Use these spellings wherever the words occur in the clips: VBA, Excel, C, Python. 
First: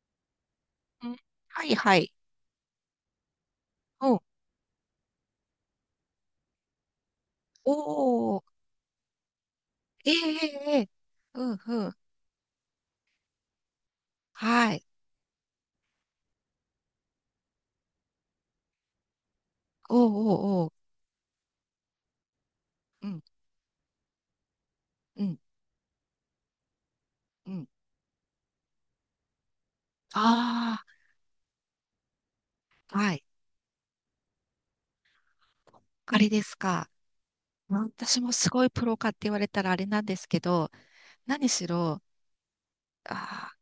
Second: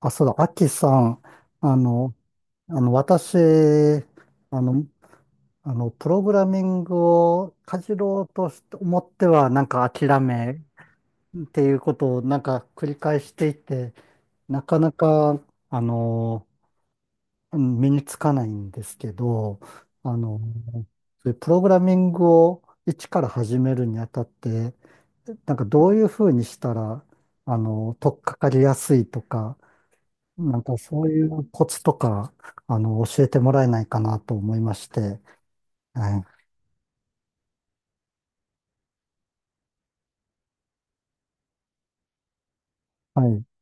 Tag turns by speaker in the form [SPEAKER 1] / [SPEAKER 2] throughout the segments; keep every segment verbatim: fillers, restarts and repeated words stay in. [SPEAKER 1] あ、そうだ、アキさ
[SPEAKER 2] うん。
[SPEAKER 1] ん、
[SPEAKER 2] はい
[SPEAKER 1] あ
[SPEAKER 2] はい。
[SPEAKER 1] の、あの、私、
[SPEAKER 2] うん。
[SPEAKER 1] あの、あの、プログラミングを
[SPEAKER 2] お
[SPEAKER 1] かじろう
[SPEAKER 2] お。
[SPEAKER 1] として思っては、なんか
[SPEAKER 2] ええ
[SPEAKER 1] 諦
[SPEAKER 2] え
[SPEAKER 1] め
[SPEAKER 2] えええ。う
[SPEAKER 1] っ
[SPEAKER 2] ん
[SPEAKER 1] てい
[SPEAKER 2] う
[SPEAKER 1] うこ
[SPEAKER 2] ん。
[SPEAKER 1] とをなんか繰り返していて、な
[SPEAKER 2] は
[SPEAKER 1] か
[SPEAKER 2] い。
[SPEAKER 1] なか、あの、うん身につかないんですけど、
[SPEAKER 2] お
[SPEAKER 1] あの、
[SPEAKER 2] おおーお。
[SPEAKER 1] そういうプログラミングを
[SPEAKER 2] う
[SPEAKER 1] 一か
[SPEAKER 2] ん、
[SPEAKER 1] ら始めるにあたって、
[SPEAKER 2] うん、
[SPEAKER 1] なんかどういうふうにしたら、
[SPEAKER 2] う
[SPEAKER 1] あ
[SPEAKER 2] ん。
[SPEAKER 1] の、取っかかりやすいとか、なんか
[SPEAKER 2] あ
[SPEAKER 1] そういうコツとか、あ
[SPEAKER 2] あ、
[SPEAKER 1] の、
[SPEAKER 2] はい。
[SPEAKER 1] 教えてもらえないかなと思いまして。
[SPEAKER 2] あ
[SPEAKER 1] は
[SPEAKER 2] れで
[SPEAKER 1] い。
[SPEAKER 2] すか。うん、私もすごいプロかって言われたらあれなんですけど、何しろ、
[SPEAKER 1] はい。
[SPEAKER 2] あ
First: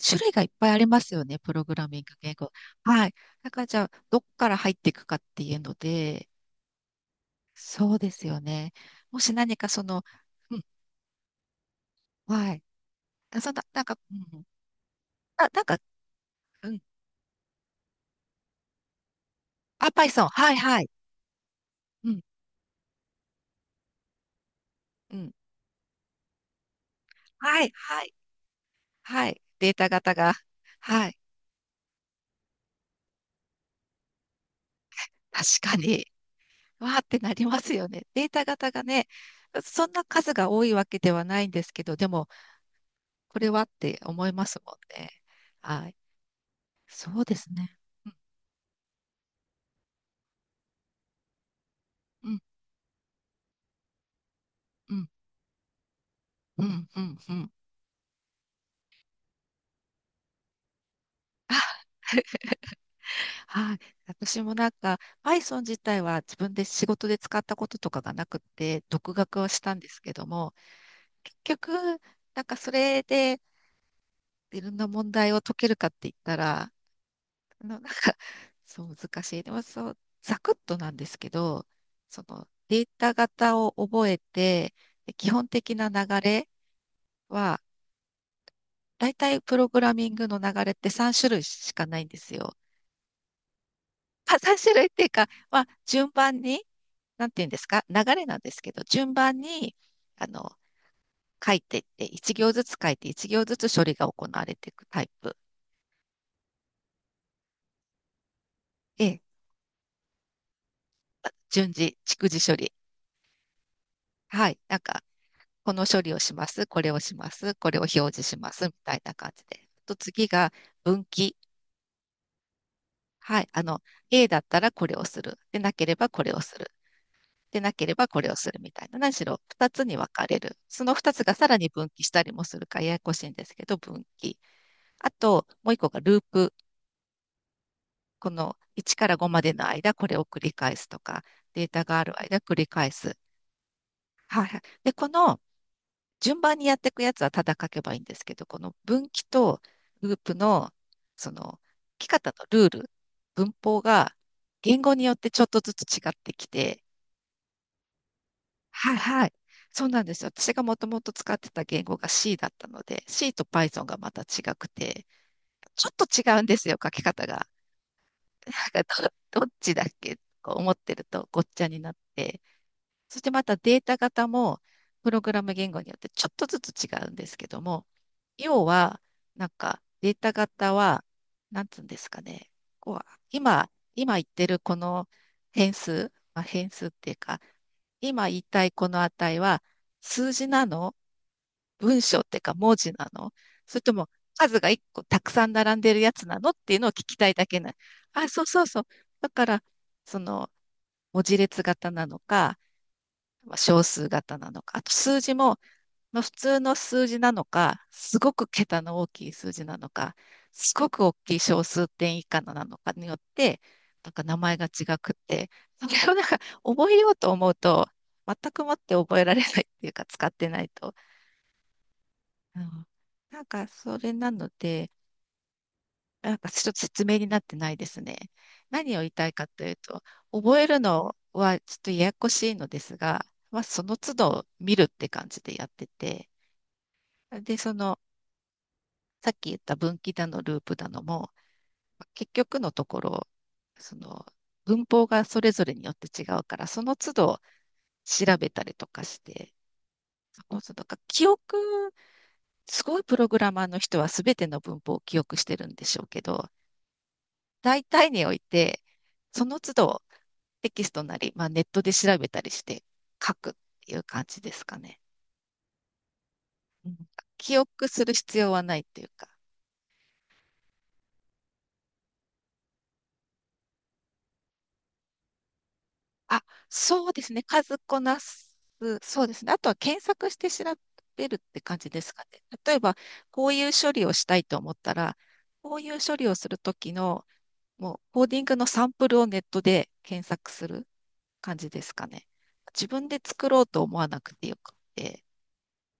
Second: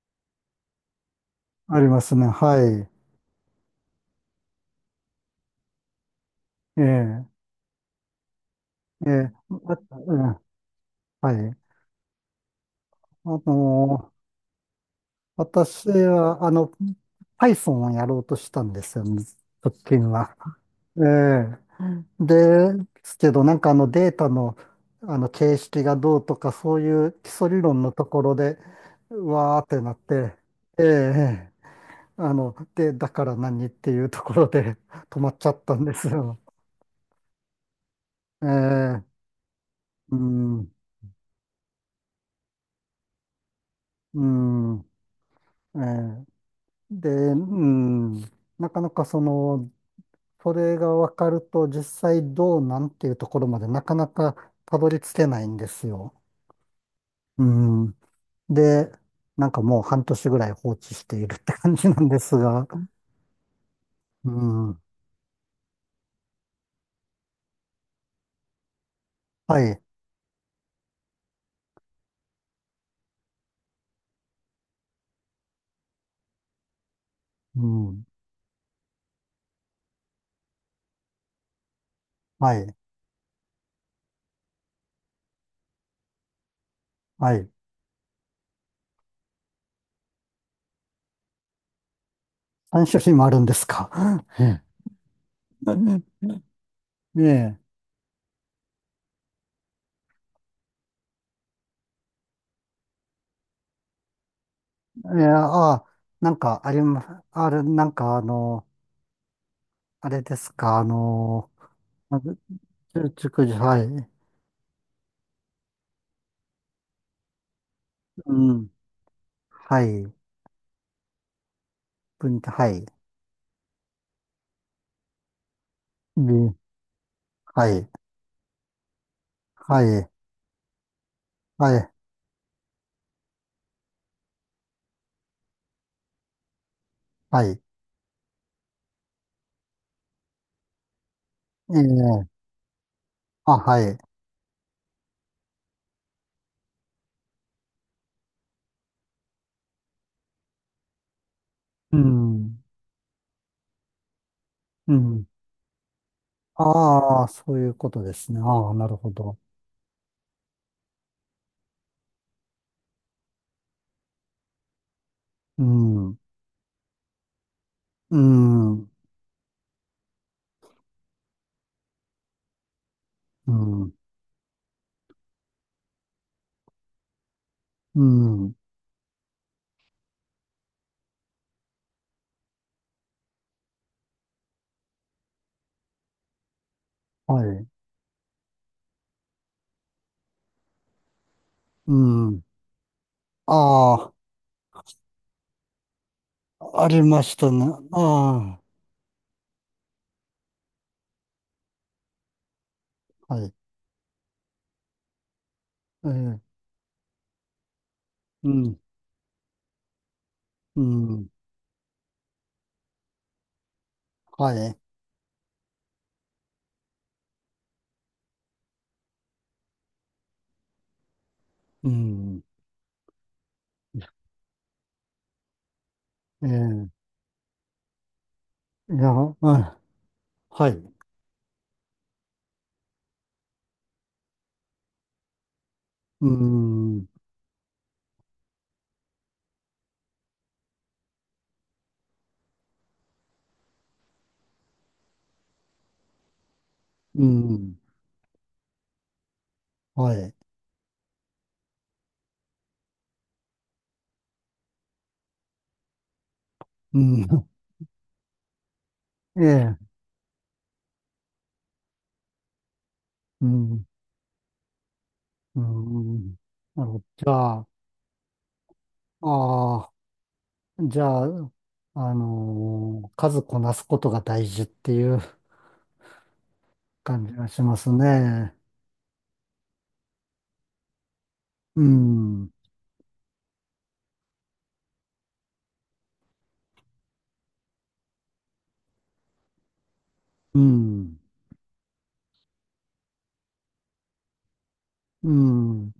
[SPEAKER 2] ー、種類がいっぱいありますよね、プログ
[SPEAKER 1] あり
[SPEAKER 2] ラミ
[SPEAKER 1] ま
[SPEAKER 2] ング
[SPEAKER 1] すね。
[SPEAKER 2] 言語。
[SPEAKER 1] はい。
[SPEAKER 2] はい。だからじゃあ、どっから入っていくかっていうので。
[SPEAKER 1] ええ、
[SPEAKER 2] そうですよね。
[SPEAKER 1] え
[SPEAKER 2] も
[SPEAKER 1] え、
[SPEAKER 2] し何か
[SPEAKER 1] あ、
[SPEAKER 2] その、
[SPEAKER 1] うん、
[SPEAKER 2] うん、
[SPEAKER 1] はい。
[SPEAKER 2] はい。
[SPEAKER 1] あ
[SPEAKER 2] あ、そんな、なんか、
[SPEAKER 1] の、
[SPEAKER 2] うん、あ、なんか、
[SPEAKER 1] 私は、あ
[SPEAKER 2] う
[SPEAKER 1] の、
[SPEAKER 2] ん、
[SPEAKER 1] Python をやろうとしたんですよね、直
[SPEAKER 2] あ、パイ
[SPEAKER 1] 近
[SPEAKER 2] ソン。
[SPEAKER 1] は。
[SPEAKER 2] はい、はい。
[SPEAKER 1] ええ。
[SPEAKER 2] うん、
[SPEAKER 1] ですけど、なんかあのデータの、
[SPEAKER 2] う
[SPEAKER 1] あの
[SPEAKER 2] ん。
[SPEAKER 1] 形式がどうとか、そういう基礎理
[SPEAKER 2] はい、
[SPEAKER 1] 論の
[SPEAKER 2] は
[SPEAKER 1] と
[SPEAKER 2] い、
[SPEAKER 1] ころで、う
[SPEAKER 2] はい。
[SPEAKER 1] わーっ
[SPEAKER 2] デー
[SPEAKER 1] て
[SPEAKER 2] タ
[SPEAKER 1] なっ
[SPEAKER 2] 型が。
[SPEAKER 1] て、え
[SPEAKER 2] はい。
[SPEAKER 1] え。あの、で、だから何っていうところで 止まっち
[SPEAKER 2] 確
[SPEAKER 1] ゃった
[SPEAKER 2] か
[SPEAKER 1] んで
[SPEAKER 2] に。
[SPEAKER 1] すよ。
[SPEAKER 2] わーってなりますよね。データ
[SPEAKER 1] え
[SPEAKER 2] 型が
[SPEAKER 1] え、
[SPEAKER 2] ね、そんな
[SPEAKER 1] う
[SPEAKER 2] 数が多
[SPEAKER 1] ん、
[SPEAKER 2] いわけではないんですけど、でも、これはって
[SPEAKER 1] う
[SPEAKER 2] 思いますもん
[SPEAKER 1] ん、
[SPEAKER 2] ね。
[SPEAKER 1] え
[SPEAKER 2] はい。
[SPEAKER 1] え、で、
[SPEAKER 2] そうで
[SPEAKER 1] う
[SPEAKER 2] すね。
[SPEAKER 1] ん、なかなかその、それが分かると実
[SPEAKER 2] う
[SPEAKER 1] 際
[SPEAKER 2] ん、
[SPEAKER 1] どうなんていうところまでなかなかたど
[SPEAKER 2] う
[SPEAKER 1] り
[SPEAKER 2] ん、
[SPEAKER 1] 着けないんですよ。
[SPEAKER 2] うん、うん、うん。う
[SPEAKER 1] う
[SPEAKER 2] ん、
[SPEAKER 1] ん。で、なんかもう半年ぐらい放置しているって感じ
[SPEAKER 2] あ、
[SPEAKER 1] なんですが、
[SPEAKER 2] はい。
[SPEAKER 1] う
[SPEAKER 2] 私もなん
[SPEAKER 1] ん、
[SPEAKER 2] か、Python 自体は自分で仕事で使ったこととかがなくって、独学をし
[SPEAKER 1] は
[SPEAKER 2] たん
[SPEAKER 1] い、
[SPEAKER 2] ですけども、結局、なんかそれで、いろんな問題を解けるかって言ったら、
[SPEAKER 1] う
[SPEAKER 2] あの、なんか、
[SPEAKER 1] ん、
[SPEAKER 2] そう、難しい。でも、そう、ざくっとなんですけど、その、
[SPEAKER 1] はい、
[SPEAKER 2] データ型を覚えて、で基本的な流れ
[SPEAKER 1] はい。
[SPEAKER 2] は、大体プログラミングの流れってさん種類しかないんですよ。
[SPEAKER 1] 三種類もあるんですか。
[SPEAKER 2] まあ、さん
[SPEAKER 1] ええ。
[SPEAKER 2] 種類っていうか、まあ、順番に、
[SPEAKER 1] ね
[SPEAKER 2] なんていうんで
[SPEAKER 1] え。
[SPEAKER 2] すか、流れなんですけど、順番に、あの、書いていって、いち行ずつ書いて、いち行ずつ処理が行われていくタイ
[SPEAKER 1] えー、
[SPEAKER 2] プ。
[SPEAKER 1] ああ、なんかありま、あれ、なんかあの、
[SPEAKER 2] ええ、
[SPEAKER 1] あれですか、あの、
[SPEAKER 2] 順次、
[SPEAKER 1] あ
[SPEAKER 2] 逐
[SPEAKER 1] じ
[SPEAKER 2] 次処理。
[SPEAKER 1] ゅ熟女、はい、
[SPEAKER 2] はい。なんか、この処理をします、これをします、これを表示しま
[SPEAKER 1] う
[SPEAKER 2] す、
[SPEAKER 1] ん、
[SPEAKER 2] みたいな感じで。
[SPEAKER 1] は
[SPEAKER 2] と
[SPEAKER 1] い、
[SPEAKER 2] 次が分岐。
[SPEAKER 1] 文、はい、
[SPEAKER 2] はい。あの、A だったらこれをする。でなければこれを
[SPEAKER 1] う
[SPEAKER 2] する。で
[SPEAKER 1] は
[SPEAKER 2] なけ
[SPEAKER 1] い、
[SPEAKER 2] ればこれをするみたいな。何しろ2
[SPEAKER 1] は
[SPEAKER 2] つに
[SPEAKER 1] い、
[SPEAKER 2] 分かれる。そのふたつがさらに
[SPEAKER 1] は
[SPEAKER 2] 分
[SPEAKER 1] い、
[SPEAKER 2] 岐したりもするからややこしいんですけど、分岐。あと、もういっこがループ。
[SPEAKER 1] はい、
[SPEAKER 2] このいちからごまでの間、これを繰り返すとか、デー
[SPEAKER 1] え
[SPEAKER 2] タがある間
[SPEAKER 1] え、
[SPEAKER 2] 繰り返す。
[SPEAKER 1] あ、はい、
[SPEAKER 2] はい。で、この順番にやっていくやつはただ書けばいいんですけど、この分岐とループの、その、
[SPEAKER 1] う
[SPEAKER 2] 書き方の
[SPEAKER 1] ん、
[SPEAKER 2] ルール、文法が言語
[SPEAKER 1] う
[SPEAKER 2] によっ
[SPEAKER 1] ん、
[SPEAKER 2] てちょっとずつ違ってきて、
[SPEAKER 1] ああ、そういうことですね。ああ、な
[SPEAKER 2] は
[SPEAKER 1] る
[SPEAKER 2] い
[SPEAKER 1] ほ
[SPEAKER 2] はい。
[SPEAKER 1] ど。
[SPEAKER 2] そうなんですよ。私がもともと使ってた言語が C だったので、C と Python がまた違くて、
[SPEAKER 1] う
[SPEAKER 2] ちょっと
[SPEAKER 1] ん、う
[SPEAKER 2] 違うんですよ、書き方が。
[SPEAKER 1] ん、
[SPEAKER 2] なんかど、どっちだっけとか思ってるとごっちゃになって、そしてま
[SPEAKER 1] う
[SPEAKER 2] たデー
[SPEAKER 1] ん、
[SPEAKER 2] タ型も、プログラム言語によってちょっとずつ違うんですけども、
[SPEAKER 1] うん、
[SPEAKER 2] 要は、なんかデータ型は、なんつうんですかね、こう今、今言ってるこの変数、まあ、変数っていう
[SPEAKER 1] は
[SPEAKER 2] か、
[SPEAKER 1] い、
[SPEAKER 2] 今言いたいこの値は数字なの、
[SPEAKER 1] う
[SPEAKER 2] 文章っていう
[SPEAKER 1] ん、
[SPEAKER 2] か文字なの、それとも
[SPEAKER 1] あ
[SPEAKER 2] 数が一個たくさん並んでるやつなのっていう
[SPEAKER 1] あ、
[SPEAKER 2] の
[SPEAKER 1] あ
[SPEAKER 2] を聞
[SPEAKER 1] り
[SPEAKER 2] き
[SPEAKER 1] ま
[SPEAKER 2] たい
[SPEAKER 1] し
[SPEAKER 2] だ
[SPEAKER 1] た
[SPEAKER 2] け
[SPEAKER 1] ね。
[SPEAKER 2] な。あ、そう
[SPEAKER 1] あ
[SPEAKER 2] そうそう。だから、その文字列型なのか、
[SPEAKER 1] あ、は
[SPEAKER 2] ま
[SPEAKER 1] い、
[SPEAKER 2] あ小数型なのか、あと数字も、
[SPEAKER 1] え
[SPEAKER 2] まあ、普
[SPEAKER 1] え、
[SPEAKER 2] 通の数字なのか、すごく
[SPEAKER 1] うん、
[SPEAKER 2] 桁の大きい数字なのか、す
[SPEAKER 1] う
[SPEAKER 2] ごく大
[SPEAKER 1] ん。
[SPEAKER 2] きい小数点以下のなのかによって、なんか名
[SPEAKER 1] は
[SPEAKER 2] 前が
[SPEAKER 1] い。
[SPEAKER 2] 違くって、それをなんか覚えようと思うと、全くもって覚えられないっていうか使ってないと。
[SPEAKER 1] うん。
[SPEAKER 2] うん、なんかそれなので、なん
[SPEAKER 1] え
[SPEAKER 2] かちょっと
[SPEAKER 1] え、
[SPEAKER 2] 説明になってないですね。何
[SPEAKER 1] い
[SPEAKER 2] を言
[SPEAKER 1] や、
[SPEAKER 2] いたいかという
[SPEAKER 1] あ、
[SPEAKER 2] と、覚え
[SPEAKER 1] は
[SPEAKER 2] る
[SPEAKER 1] い。
[SPEAKER 2] のはちょっとややこしいのですが、まあその都度見るって感じでやって
[SPEAKER 1] う
[SPEAKER 2] て、
[SPEAKER 1] ん。
[SPEAKER 2] で、その、さっき言った分岐だのループだのも、結局のところ、その、文法がそれぞれによって違うから、その都
[SPEAKER 1] う
[SPEAKER 2] 度
[SPEAKER 1] ん。
[SPEAKER 2] 調べたりとかして、
[SPEAKER 1] はい。
[SPEAKER 2] その都度か、記憶、すごいプログラマーの人は全ての文法を記憶してるんでしょうけど、
[SPEAKER 1] うん。
[SPEAKER 2] 大体において、
[SPEAKER 1] え
[SPEAKER 2] その都
[SPEAKER 1] え、
[SPEAKER 2] 度テキストなり、まあ、ネットで調べたりして書
[SPEAKER 1] う
[SPEAKER 2] くっ
[SPEAKER 1] ん。
[SPEAKER 2] ていう感じですかね。
[SPEAKER 1] うん。な
[SPEAKER 2] う
[SPEAKER 1] る
[SPEAKER 2] ん、
[SPEAKER 1] ほど。じゃ
[SPEAKER 2] 記
[SPEAKER 1] あ、
[SPEAKER 2] 憶する必要はないっていうか。
[SPEAKER 1] ああ、じゃあ、あのー数こなすことが大事っていう
[SPEAKER 2] あ、そうで
[SPEAKER 1] 感
[SPEAKER 2] す
[SPEAKER 1] じ
[SPEAKER 2] ね。
[SPEAKER 1] がしま
[SPEAKER 2] 数
[SPEAKER 1] す
[SPEAKER 2] こなす。
[SPEAKER 1] ね。
[SPEAKER 2] そうですね。あとは検索して調べるって感
[SPEAKER 1] う
[SPEAKER 2] じですかね。
[SPEAKER 1] ん。
[SPEAKER 2] 例えば、こういう処理をしたいと思ったら、こういう処理をするときの、もうコーディングのサンプルをネットで検索
[SPEAKER 1] う
[SPEAKER 2] する
[SPEAKER 1] ん。
[SPEAKER 2] 感じですかね。自分で作ろうと思わなくてよくて。
[SPEAKER 1] うん。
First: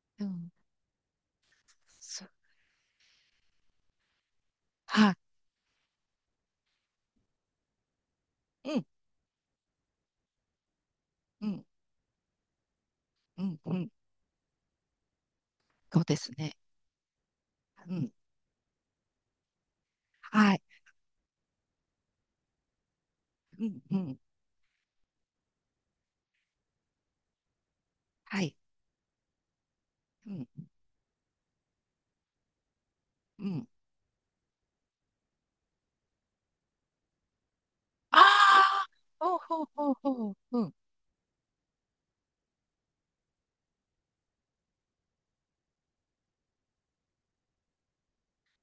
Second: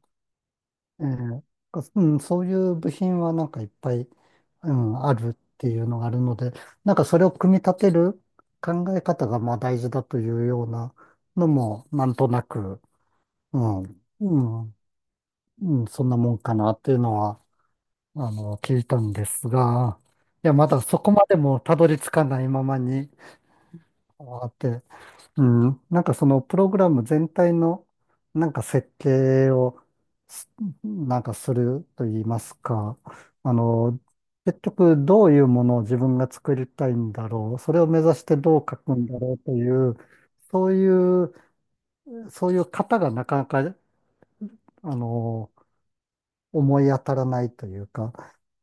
[SPEAKER 1] ええかうん、
[SPEAKER 2] そう、
[SPEAKER 1] そういう部品はなんかいっぱい、うん、
[SPEAKER 2] は
[SPEAKER 1] あ
[SPEAKER 2] い。
[SPEAKER 1] るっていうのがあるので、なんかそれを組み立てる
[SPEAKER 2] う
[SPEAKER 1] 考
[SPEAKER 2] ん、
[SPEAKER 1] え方がまあ大事だというような
[SPEAKER 2] う
[SPEAKER 1] の
[SPEAKER 2] ん、
[SPEAKER 1] も、なんとなく、
[SPEAKER 2] う
[SPEAKER 1] う
[SPEAKER 2] ん、う
[SPEAKER 1] ん、
[SPEAKER 2] ん。
[SPEAKER 1] うん、うん、
[SPEAKER 2] そ
[SPEAKER 1] そ
[SPEAKER 2] う
[SPEAKER 1] ん
[SPEAKER 2] で
[SPEAKER 1] な
[SPEAKER 2] す
[SPEAKER 1] もん
[SPEAKER 2] ね。
[SPEAKER 1] かなっていうのは、
[SPEAKER 2] うん、
[SPEAKER 1] あの、聞いたんですが、いや、
[SPEAKER 2] はい。
[SPEAKER 1] まだそこまでもたどり着かないままに、
[SPEAKER 2] うん、うん、
[SPEAKER 1] あーってうん、なんかそのプログラム全体の
[SPEAKER 2] は
[SPEAKER 1] なん
[SPEAKER 2] い。
[SPEAKER 1] か設計を
[SPEAKER 2] うん、
[SPEAKER 1] すなんかすると言いますか、
[SPEAKER 2] う
[SPEAKER 1] あ
[SPEAKER 2] ん。
[SPEAKER 1] の、結局どういうものを自分が作りたいんだろう、それを目指
[SPEAKER 2] あ
[SPEAKER 1] してどう書
[SPEAKER 2] あ、
[SPEAKER 1] くんだろ
[SPEAKER 2] ほう
[SPEAKER 1] うと
[SPEAKER 2] ほう
[SPEAKER 1] い
[SPEAKER 2] ほう
[SPEAKER 1] う、
[SPEAKER 2] ほう。う
[SPEAKER 1] そ
[SPEAKER 2] ん、
[SPEAKER 1] ういう、そういう型がなかなか、あの、思い当たらないというか、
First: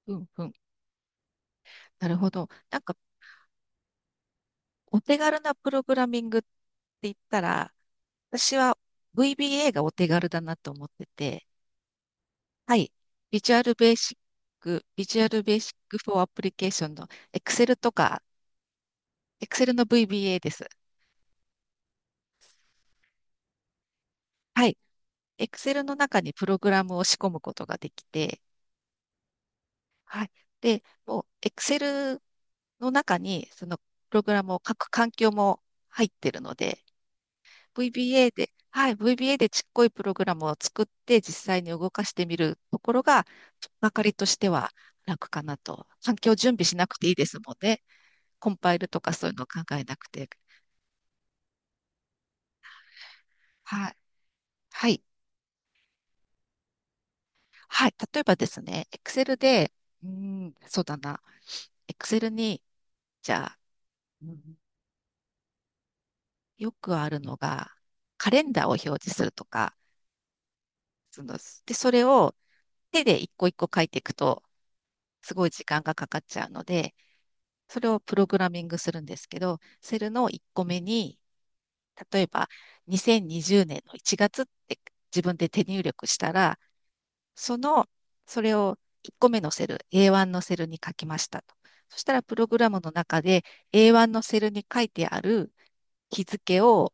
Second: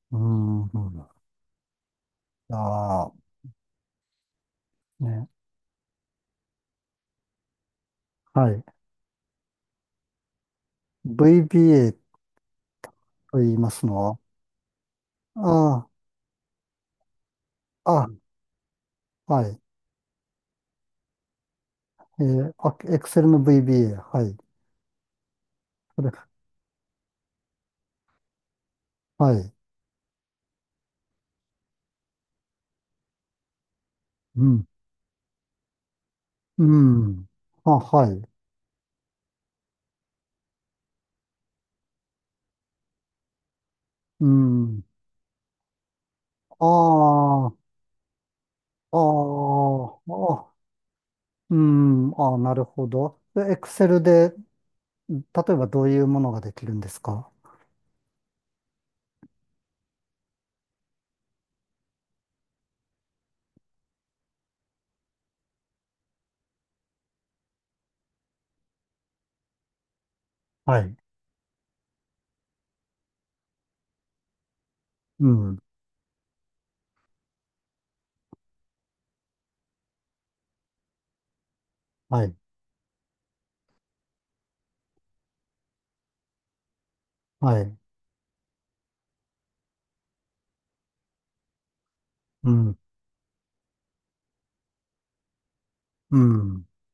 [SPEAKER 2] う
[SPEAKER 1] う
[SPEAKER 2] ん、うん。
[SPEAKER 1] ん、うん、
[SPEAKER 2] なるほど。なんか、
[SPEAKER 1] あ
[SPEAKER 2] お
[SPEAKER 1] あ、
[SPEAKER 2] 手
[SPEAKER 1] ね、
[SPEAKER 2] 軽なプログラミングって言ったら、
[SPEAKER 1] は
[SPEAKER 2] 私
[SPEAKER 1] い。
[SPEAKER 2] は ブイビーエー がお手軽だなと思ってて、
[SPEAKER 1] ブイビーエー
[SPEAKER 2] はい。
[SPEAKER 1] と
[SPEAKER 2] ビジ
[SPEAKER 1] 言い
[SPEAKER 2] ュア
[SPEAKER 1] ま
[SPEAKER 2] ル
[SPEAKER 1] す
[SPEAKER 2] ベー
[SPEAKER 1] の
[SPEAKER 2] シッ
[SPEAKER 1] は、
[SPEAKER 2] ク、ビジュアルベーシッ
[SPEAKER 1] あ
[SPEAKER 2] クフォーアプリケーションの Excel と
[SPEAKER 1] あ、
[SPEAKER 2] か、
[SPEAKER 1] あ、はい。
[SPEAKER 2] Excel の ブイビーエー です。
[SPEAKER 1] えー、あ、Excel の ブイビーエー。はい。
[SPEAKER 2] はい。Excel の
[SPEAKER 1] それ、
[SPEAKER 2] 中にプログラムを仕込むことができて、
[SPEAKER 1] はい。
[SPEAKER 2] はい。で、もう、Excel の中に、その、プログラ
[SPEAKER 1] う
[SPEAKER 2] ムを
[SPEAKER 1] ん。
[SPEAKER 2] 書く環境も入ってるの
[SPEAKER 1] う
[SPEAKER 2] で、
[SPEAKER 1] ん。あ、はい。
[SPEAKER 2] ブイビーエー で、はい、ブイビーエー でちっこいプログラムを作って、実際に動かしてみるところが、とっかかりと
[SPEAKER 1] う
[SPEAKER 2] しては
[SPEAKER 1] ん。
[SPEAKER 2] 楽かなと。環境準備しなくていいです
[SPEAKER 1] あ
[SPEAKER 2] もん
[SPEAKER 1] あ、
[SPEAKER 2] ね。コンパイル
[SPEAKER 1] あ
[SPEAKER 2] とかそういうのを考えな
[SPEAKER 1] あ、
[SPEAKER 2] くて。
[SPEAKER 1] あ、うん。ああ、なるほど。で
[SPEAKER 2] はい。
[SPEAKER 1] Excel で、
[SPEAKER 2] はい。
[SPEAKER 1] 例えばどういうものができるんですか？
[SPEAKER 2] はい。例えばですね、Excel で、うーん、そうだな。Excel に、じゃあ、うん、よくあるのが、カレンダーを表示するとか、
[SPEAKER 1] はい。
[SPEAKER 2] その、で、それを手で一個一個書いていくと、
[SPEAKER 1] う
[SPEAKER 2] すごい
[SPEAKER 1] ん。
[SPEAKER 2] 時間がかかっちゃうので、それをプログラミングするんですけど、セルの一個目に、例
[SPEAKER 1] は
[SPEAKER 2] え
[SPEAKER 1] い。
[SPEAKER 2] ばにせんにじゅうねんのいちがつって自分で手入力したら、そ
[SPEAKER 1] はい。
[SPEAKER 2] の、それを一個目のセル、エーワン のセルに書きましたと。そしたら、プロ
[SPEAKER 1] う
[SPEAKER 2] グラ
[SPEAKER 1] ん。
[SPEAKER 2] ムの中で エーワン のセルに書いてある
[SPEAKER 1] う
[SPEAKER 2] 日付
[SPEAKER 1] ん。
[SPEAKER 2] を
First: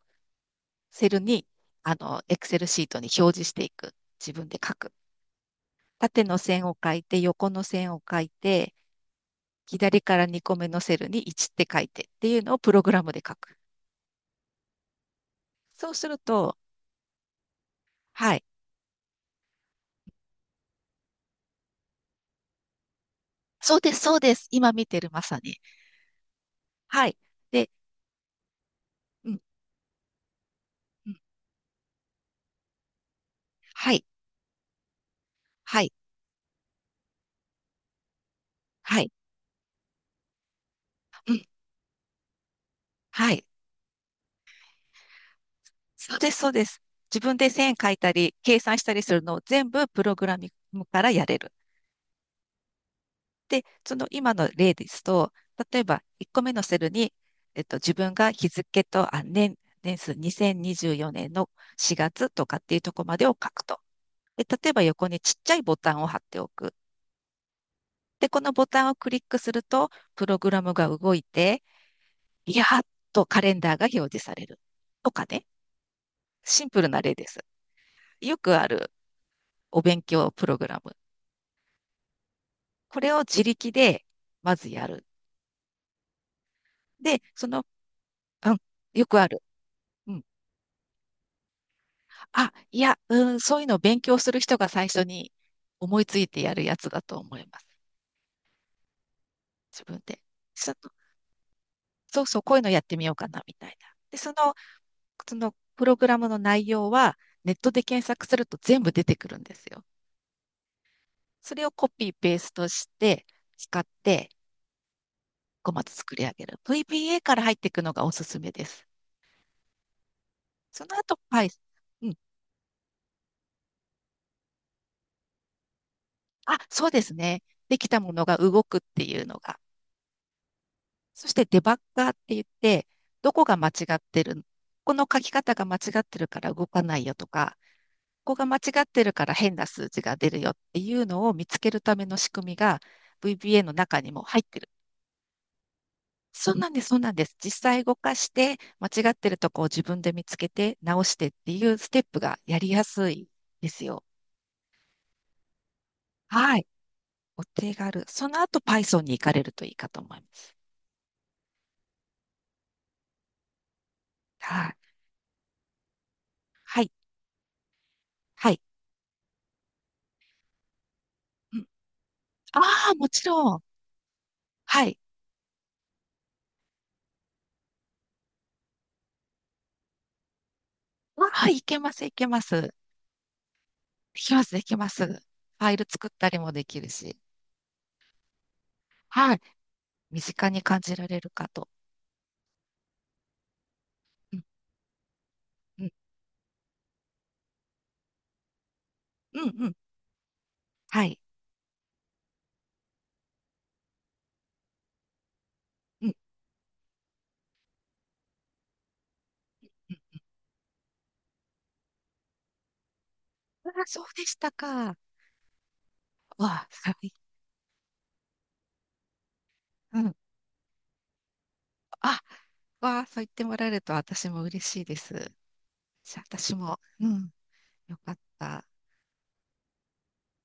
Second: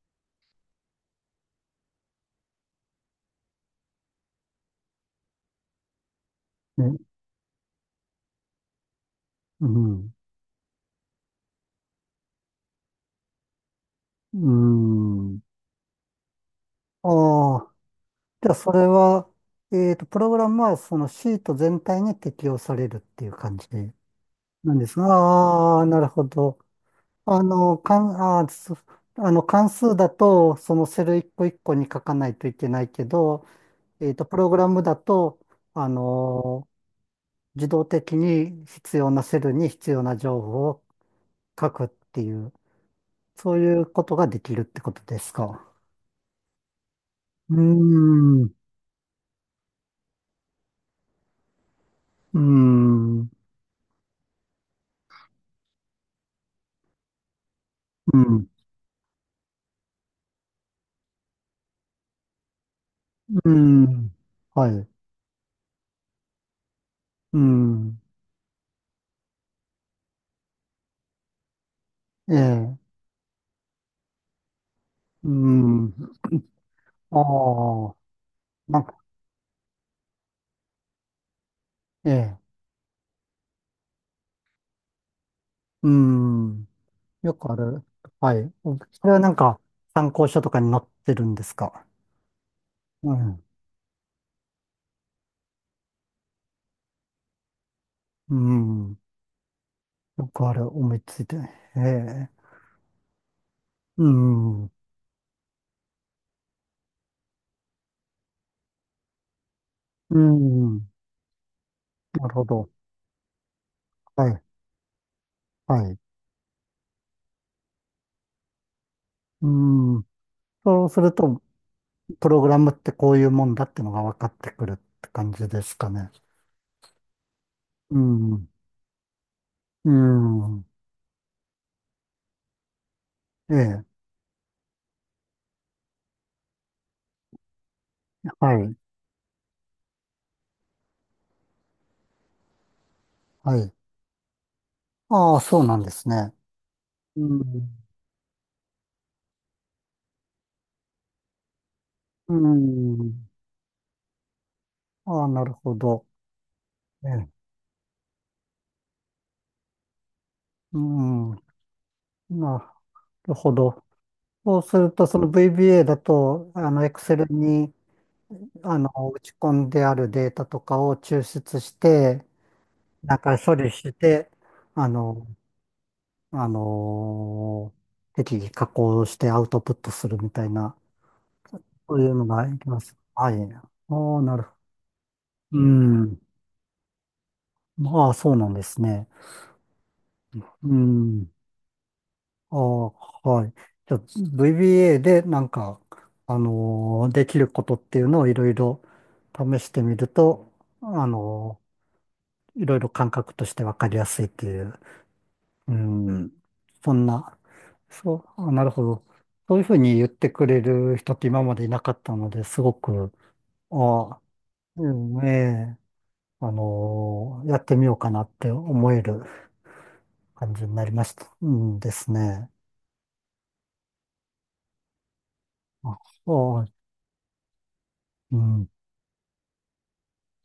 [SPEAKER 2] セルに、あの、エクセルシートに表示していく。自分で書く。縦の線を
[SPEAKER 1] ね、
[SPEAKER 2] 書いて、横の線を書いて、
[SPEAKER 1] う
[SPEAKER 2] 左
[SPEAKER 1] ん。
[SPEAKER 2] からにこめのセルにいちって書いてっていうのをプログラムで書く。
[SPEAKER 1] うん。
[SPEAKER 2] そうすると、
[SPEAKER 1] ああ、
[SPEAKER 2] はい。
[SPEAKER 1] じゃあそれは、えっと、プログラムはそのシート全体に適用されるっていう感じ。
[SPEAKER 2] そうで
[SPEAKER 1] で
[SPEAKER 2] す、そうです。今
[SPEAKER 1] なん
[SPEAKER 2] 見
[SPEAKER 1] です
[SPEAKER 2] て
[SPEAKER 1] が、
[SPEAKER 2] る、まさに。
[SPEAKER 1] ああ、なるほど。
[SPEAKER 2] はい。
[SPEAKER 1] あ
[SPEAKER 2] で、
[SPEAKER 1] の、かん、あー、そ
[SPEAKER 2] う
[SPEAKER 1] あ
[SPEAKER 2] ん、
[SPEAKER 1] の、関数だと、そのセ
[SPEAKER 2] う
[SPEAKER 1] ル
[SPEAKER 2] ん。
[SPEAKER 1] 一個一個に書かないといけないけど、
[SPEAKER 2] はい、
[SPEAKER 1] えっと、プログラムだと、
[SPEAKER 2] は
[SPEAKER 1] あ
[SPEAKER 2] い、
[SPEAKER 1] の、自動的に必
[SPEAKER 2] はい、
[SPEAKER 1] 要なセルに必要な情報を書くっていう、
[SPEAKER 2] はい。
[SPEAKER 1] そういうことができるってことですか。
[SPEAKER 2] そうです、そうです。自分で
[SPEAKER 1] うー
[SPEAKER 2] 線書いたり、
[SPEAKER 1] ん、う
[SPEAKER 2] 計算したりするのを全部プログラミングからやれる。
[SPEAKER 1] ーん、う
[SPEAKER 2] で、その今の例ですと、例えばいっこめのセルに、えっと、自分が
[SPEAKER 1] ん、
[SPEAKER 2] 日付と、あ、年、年数にせんにじゅうよねんのしがつとかっていうところまでを書
[SPEAKER 1] う
[SPEAKER 2] くと。
[SPEAKER 1] ん、
[SPEAKER 2] で、
[SPEAKER 1] は
[SPEAKER 2] 例えば
[SPEAKER 1] い、
[SPEAKER 2] 横にちっちゃいボタンを貼っておく。
[SPEAKER 1] うん、
[SPEAKER 2] で、このボタンをクリックすると、プログラムが動いて、
[SPEAKER 1] え
[SPEAKER 2] いやー
[SPEAKER 1] え、
[SPEAKER 2] っとカレンダーが表示される。とか
[SPEAKER 1] う
[SPEAKER 2] ね、
[SPEAKER 1] ん、
[SPEAKER 2] シンプルな例
[SPEAKER 1] あ
[SPEAKER 2] です。
[SPEAKER 1] あ、
[SPEAKER 2] よくあ
[SPEAKER 1] なん
[SPEAKER 2] る
[SPEAKER 1] か、
[SPEAKER 2] お勉強プログラム。
[SPEAKER 1] ええ、
[SPEAKER 2] これを自力でまずやる。
[SPEAKER 1] うん。
[SPEAKER 2] で、
[SPEAKER 1] よ
[SPEAKER 2] そ
[SPEAKER 1] くあ
[SPEAKER 2] の、
[SPEAKER 1] る。は
[SPEAKER 2] う
[SPEAKER 1] い。
[SPEAKER 2] ん、よ
[SPEAKER 1] それは
[SPEAKER 2] くあ
[SPEAKER 1] なん
[SPEAKER 2] る。
[SPEAKER 1] か参
[SPEAKER 2] うん、
[SPEAKER 1] 考書とかに載ってるんですか？
[SPEAKER 2] あ、いや、
[SPEAKER 1] う
[SPEAKER 2] うん、
[SPEAKER 1] ん。
[SPEAKER 2] そういうのを勉強する人が最初に思いついてやるやつだと思います。
[SPEAKER 1] うん。
[SPEAKER 2] 自分で。
[SPEAKER 1] よくある。
[SPEAKER 2] その
[SPEAKER 1] 思いついて。え
[SPEAKER 2] そうそう、
[SPEAKER 1] え。
[SPEAKER 2] こういうのやってみようかな、みたいな。
[SPEAKER 1] う
[SPEAKER 2] で、その、
[SPEAKER 1] ん。
[SPEAKER 2] そのプログラムの内容は、ネットで検索すると全部出てくるんですよ。
[SPEAKER 1] うん。
[SPEAKER 2] それをコピー
[SPEAKER 1] なる
[SPEAKER 2] ペー
[SPEAKER 1] ほ
[SPEAKER 2] スト
[SPEAKER 1] ど。
[SPEAKER 2] して、使っ
[SPEAKER 1] は
[SPEAKER 2] て、
[SPEAKER 1] い。
[SPEAKER 2] ごま
[SPEAKER 1] は
[SPEAKER 2] つ
[SPEAKER 1] い。
[SPEAKER 2] 作り上げる。ブイビーエー から入っていくのがおすすめです。
[SPEAKER 1] うん。
[SPEAKER 2] そ
[SPEAKER 1] そう
[SPEAKER 2] の
[SPEAKER 1] する
[SPEAKER 2] 後、
[SPEAKER 1] と、
[SPEAKER 2] はい。うん。
[SPEAKER 1] プログラムってこういうもんだってのが分かってくるって感じですかね。
[SPEAKER 2] あ、そうですね。でき
[SPEAKER 1] う
[SPEAKER 2] たものが
[SPEAKER 1] ん。
[SPEAKER 2] 動くっていうのが、
[SPEAKER 1] うん。
[SPEAKER 2] そしてデバッガーって言って、どこ
[SPEAKER 1] え
[SPEAKER 2] が間違
[SPEAKER 1] え。
[SPEAKER 2] ってる、この書き方が間違ってるから動かないよとか、ここが
[SPEAKER 1] は
[SPEAKER 2] 間違
[SPEAKER 1] い。
[SPEAKER 2] ってるから変な数字が出るよっていうのを見つけるための仕組みが
[SPEAKER 1] は
[SPEAKER 2] ブイビーエー
[SPEAKER 1] い。
[SPEAKER 2] の中にも入ってる。
[SPEAKER 1] ああ、そうなんですね。
[SPEAKER 2] そうなんです、そうなんで
[SPEAKER 1] う
[SPEAKER 2] す。実
[SPEAKER 1] ん。
[SPEAKER 2] 際動かして、間違ってるとこを自分で見つけて直してっていうステップ
[SPEAKER 1] う
[SPEAKER 2] がやりやす
[SPEAKER 1] ん。
[SPEAKER 2] いですよ。
[SPEAKER 1] ああ、なるほど。
[SPEAKER 2] はい。
[SPEAKER 1] ええ。
[SPEAKER 2] お手軽。その後 Python に行かれるといいかと思います。
[SPEAKER 1] うん。なるほど。そう
[SPEAKER 2] はい。
[SPEAKER 1] すると、その ブイビーエー だと、あ
[SPEAKER 2] は
[SPEAKER 1] の、
[SPEAKER 2] い。
[SPEAKER 1] Excel に、
[SPEAKER 2] はい。
[SPEAKER 1] あの、打ち込んであるデータとかを抽
[SPEAKER 2] う
[SPEAKER 1] 出
[SPEAKER 2] ん、
[SPEAKER 1] して、
[SPEAKER 2] ああ、も
[SPEAKER 1] なん
[SPEAKER 2] ち
[SPEAKER 1] か
[SPEAKER 2] ろ
[SPEAKER 1] 処
[SPEAKER 2] ん。
[SPEAKER 1] 理して、
[SPEAKER 2] は
[SPEAKER 1] あ
[SPEAKER 2] い。
[SPEAKER 1] の、あの適宜加工してアウトプットするみたいな、
[SPEAKER 2] はい、いけま
[SPEAKER 1] そう
[SPEAKER 2] す、
[SPEAKER 1] い
[SPEAKER 2] い
[SPEAKER 1] う
[SPEAKER 2] け
[SPEAKER 1] の
[SPEAKER 2] ま
[SPEAKER 1] がいき
[SPEAKER 2] す。
[SPEAKER 1] ます。はい。あ
[SPEAKER 2] で
[SPEAKER 1] あ、
[SPEAKER 2] き
[SPEAKER 1] なる
[SPEAKER 2] ます、
[SPEAKER 1] ほ
[SPEAKER 2] できます。フ
[SPEAKER 1] ど。う
[SPEAKER 2] ァイル作っ
[SPEAKER 1] ん。
[SPEAKER 2] たりもできるし。
[SPEAKER 1] ああ、そうなんですね。
[SPEAKER 2] はい。身近に
[SPEAKER 1] う
[SPEAKER 2] 感じられ
[SPEAKER 1] ん。
[SPEAKER 2] るかと。
[SPEAKER 1] ああ、はい。じゃあ、
[SPEAKER 2] うん、
[SPEAKER 1] ブイビーエー でなんか、
[SPEAKER 2] うん、
[SPEAKER 1] あのーできることっていうのをいろいろ
[SPEAKER 2] うん、
[SPEAKER 1] 試
[SPEAKER 2] う
[SPEAKER 1] し
[SPEAKER 2] ん。
[SPEAKER 1] てみると、
[SPEAKER 2] は
[SPEAKER 1] あ
[SPEAKER 2] い。
[SPEAKER 1] のーいろいろ感覚としてわかりやすいっていう、う
[SPEAKER 2] うん、
[SPEAKER 1] ん、そんな、そう、あ、なるほど。そういうふう
[SPEAKER 2] う
[SPEAKER 1] に言っ
[SPEAKER 2] ん。
[SPEAKER 1] てくれる人って今までいなかったので、すごく、
[SPEAKER 2] あ、そう
[SPEAKER 1] ああ、
[SPEAKER 2] でしたか。
[SPEAKER 1] う
[SPEAKER 2] わ
[SPEAKER 1] ん、ええ、あ
[SPEAKER 2] あ、はい。
[SPEAKER 1] のーやってみようかなって思える
[SPEAKER 2] うん。
[SPEAKER 1] 感じになりました。うんです
[SPEAKER 2] あ、
[SPEAKER 1] ね。
[SPEAKER 2] わあ、そう言ってもらえると私も嬉しいです。
[SPEAKER 1] あ、
[SPEAKER 2] じゃあ私
[SPEAKER 1] ああ、
[SPEAKER 2] も、うん、よかっ
[SPEAKER 1] う
[SPEAKER 2] た。
[SPEAKER 1] ん。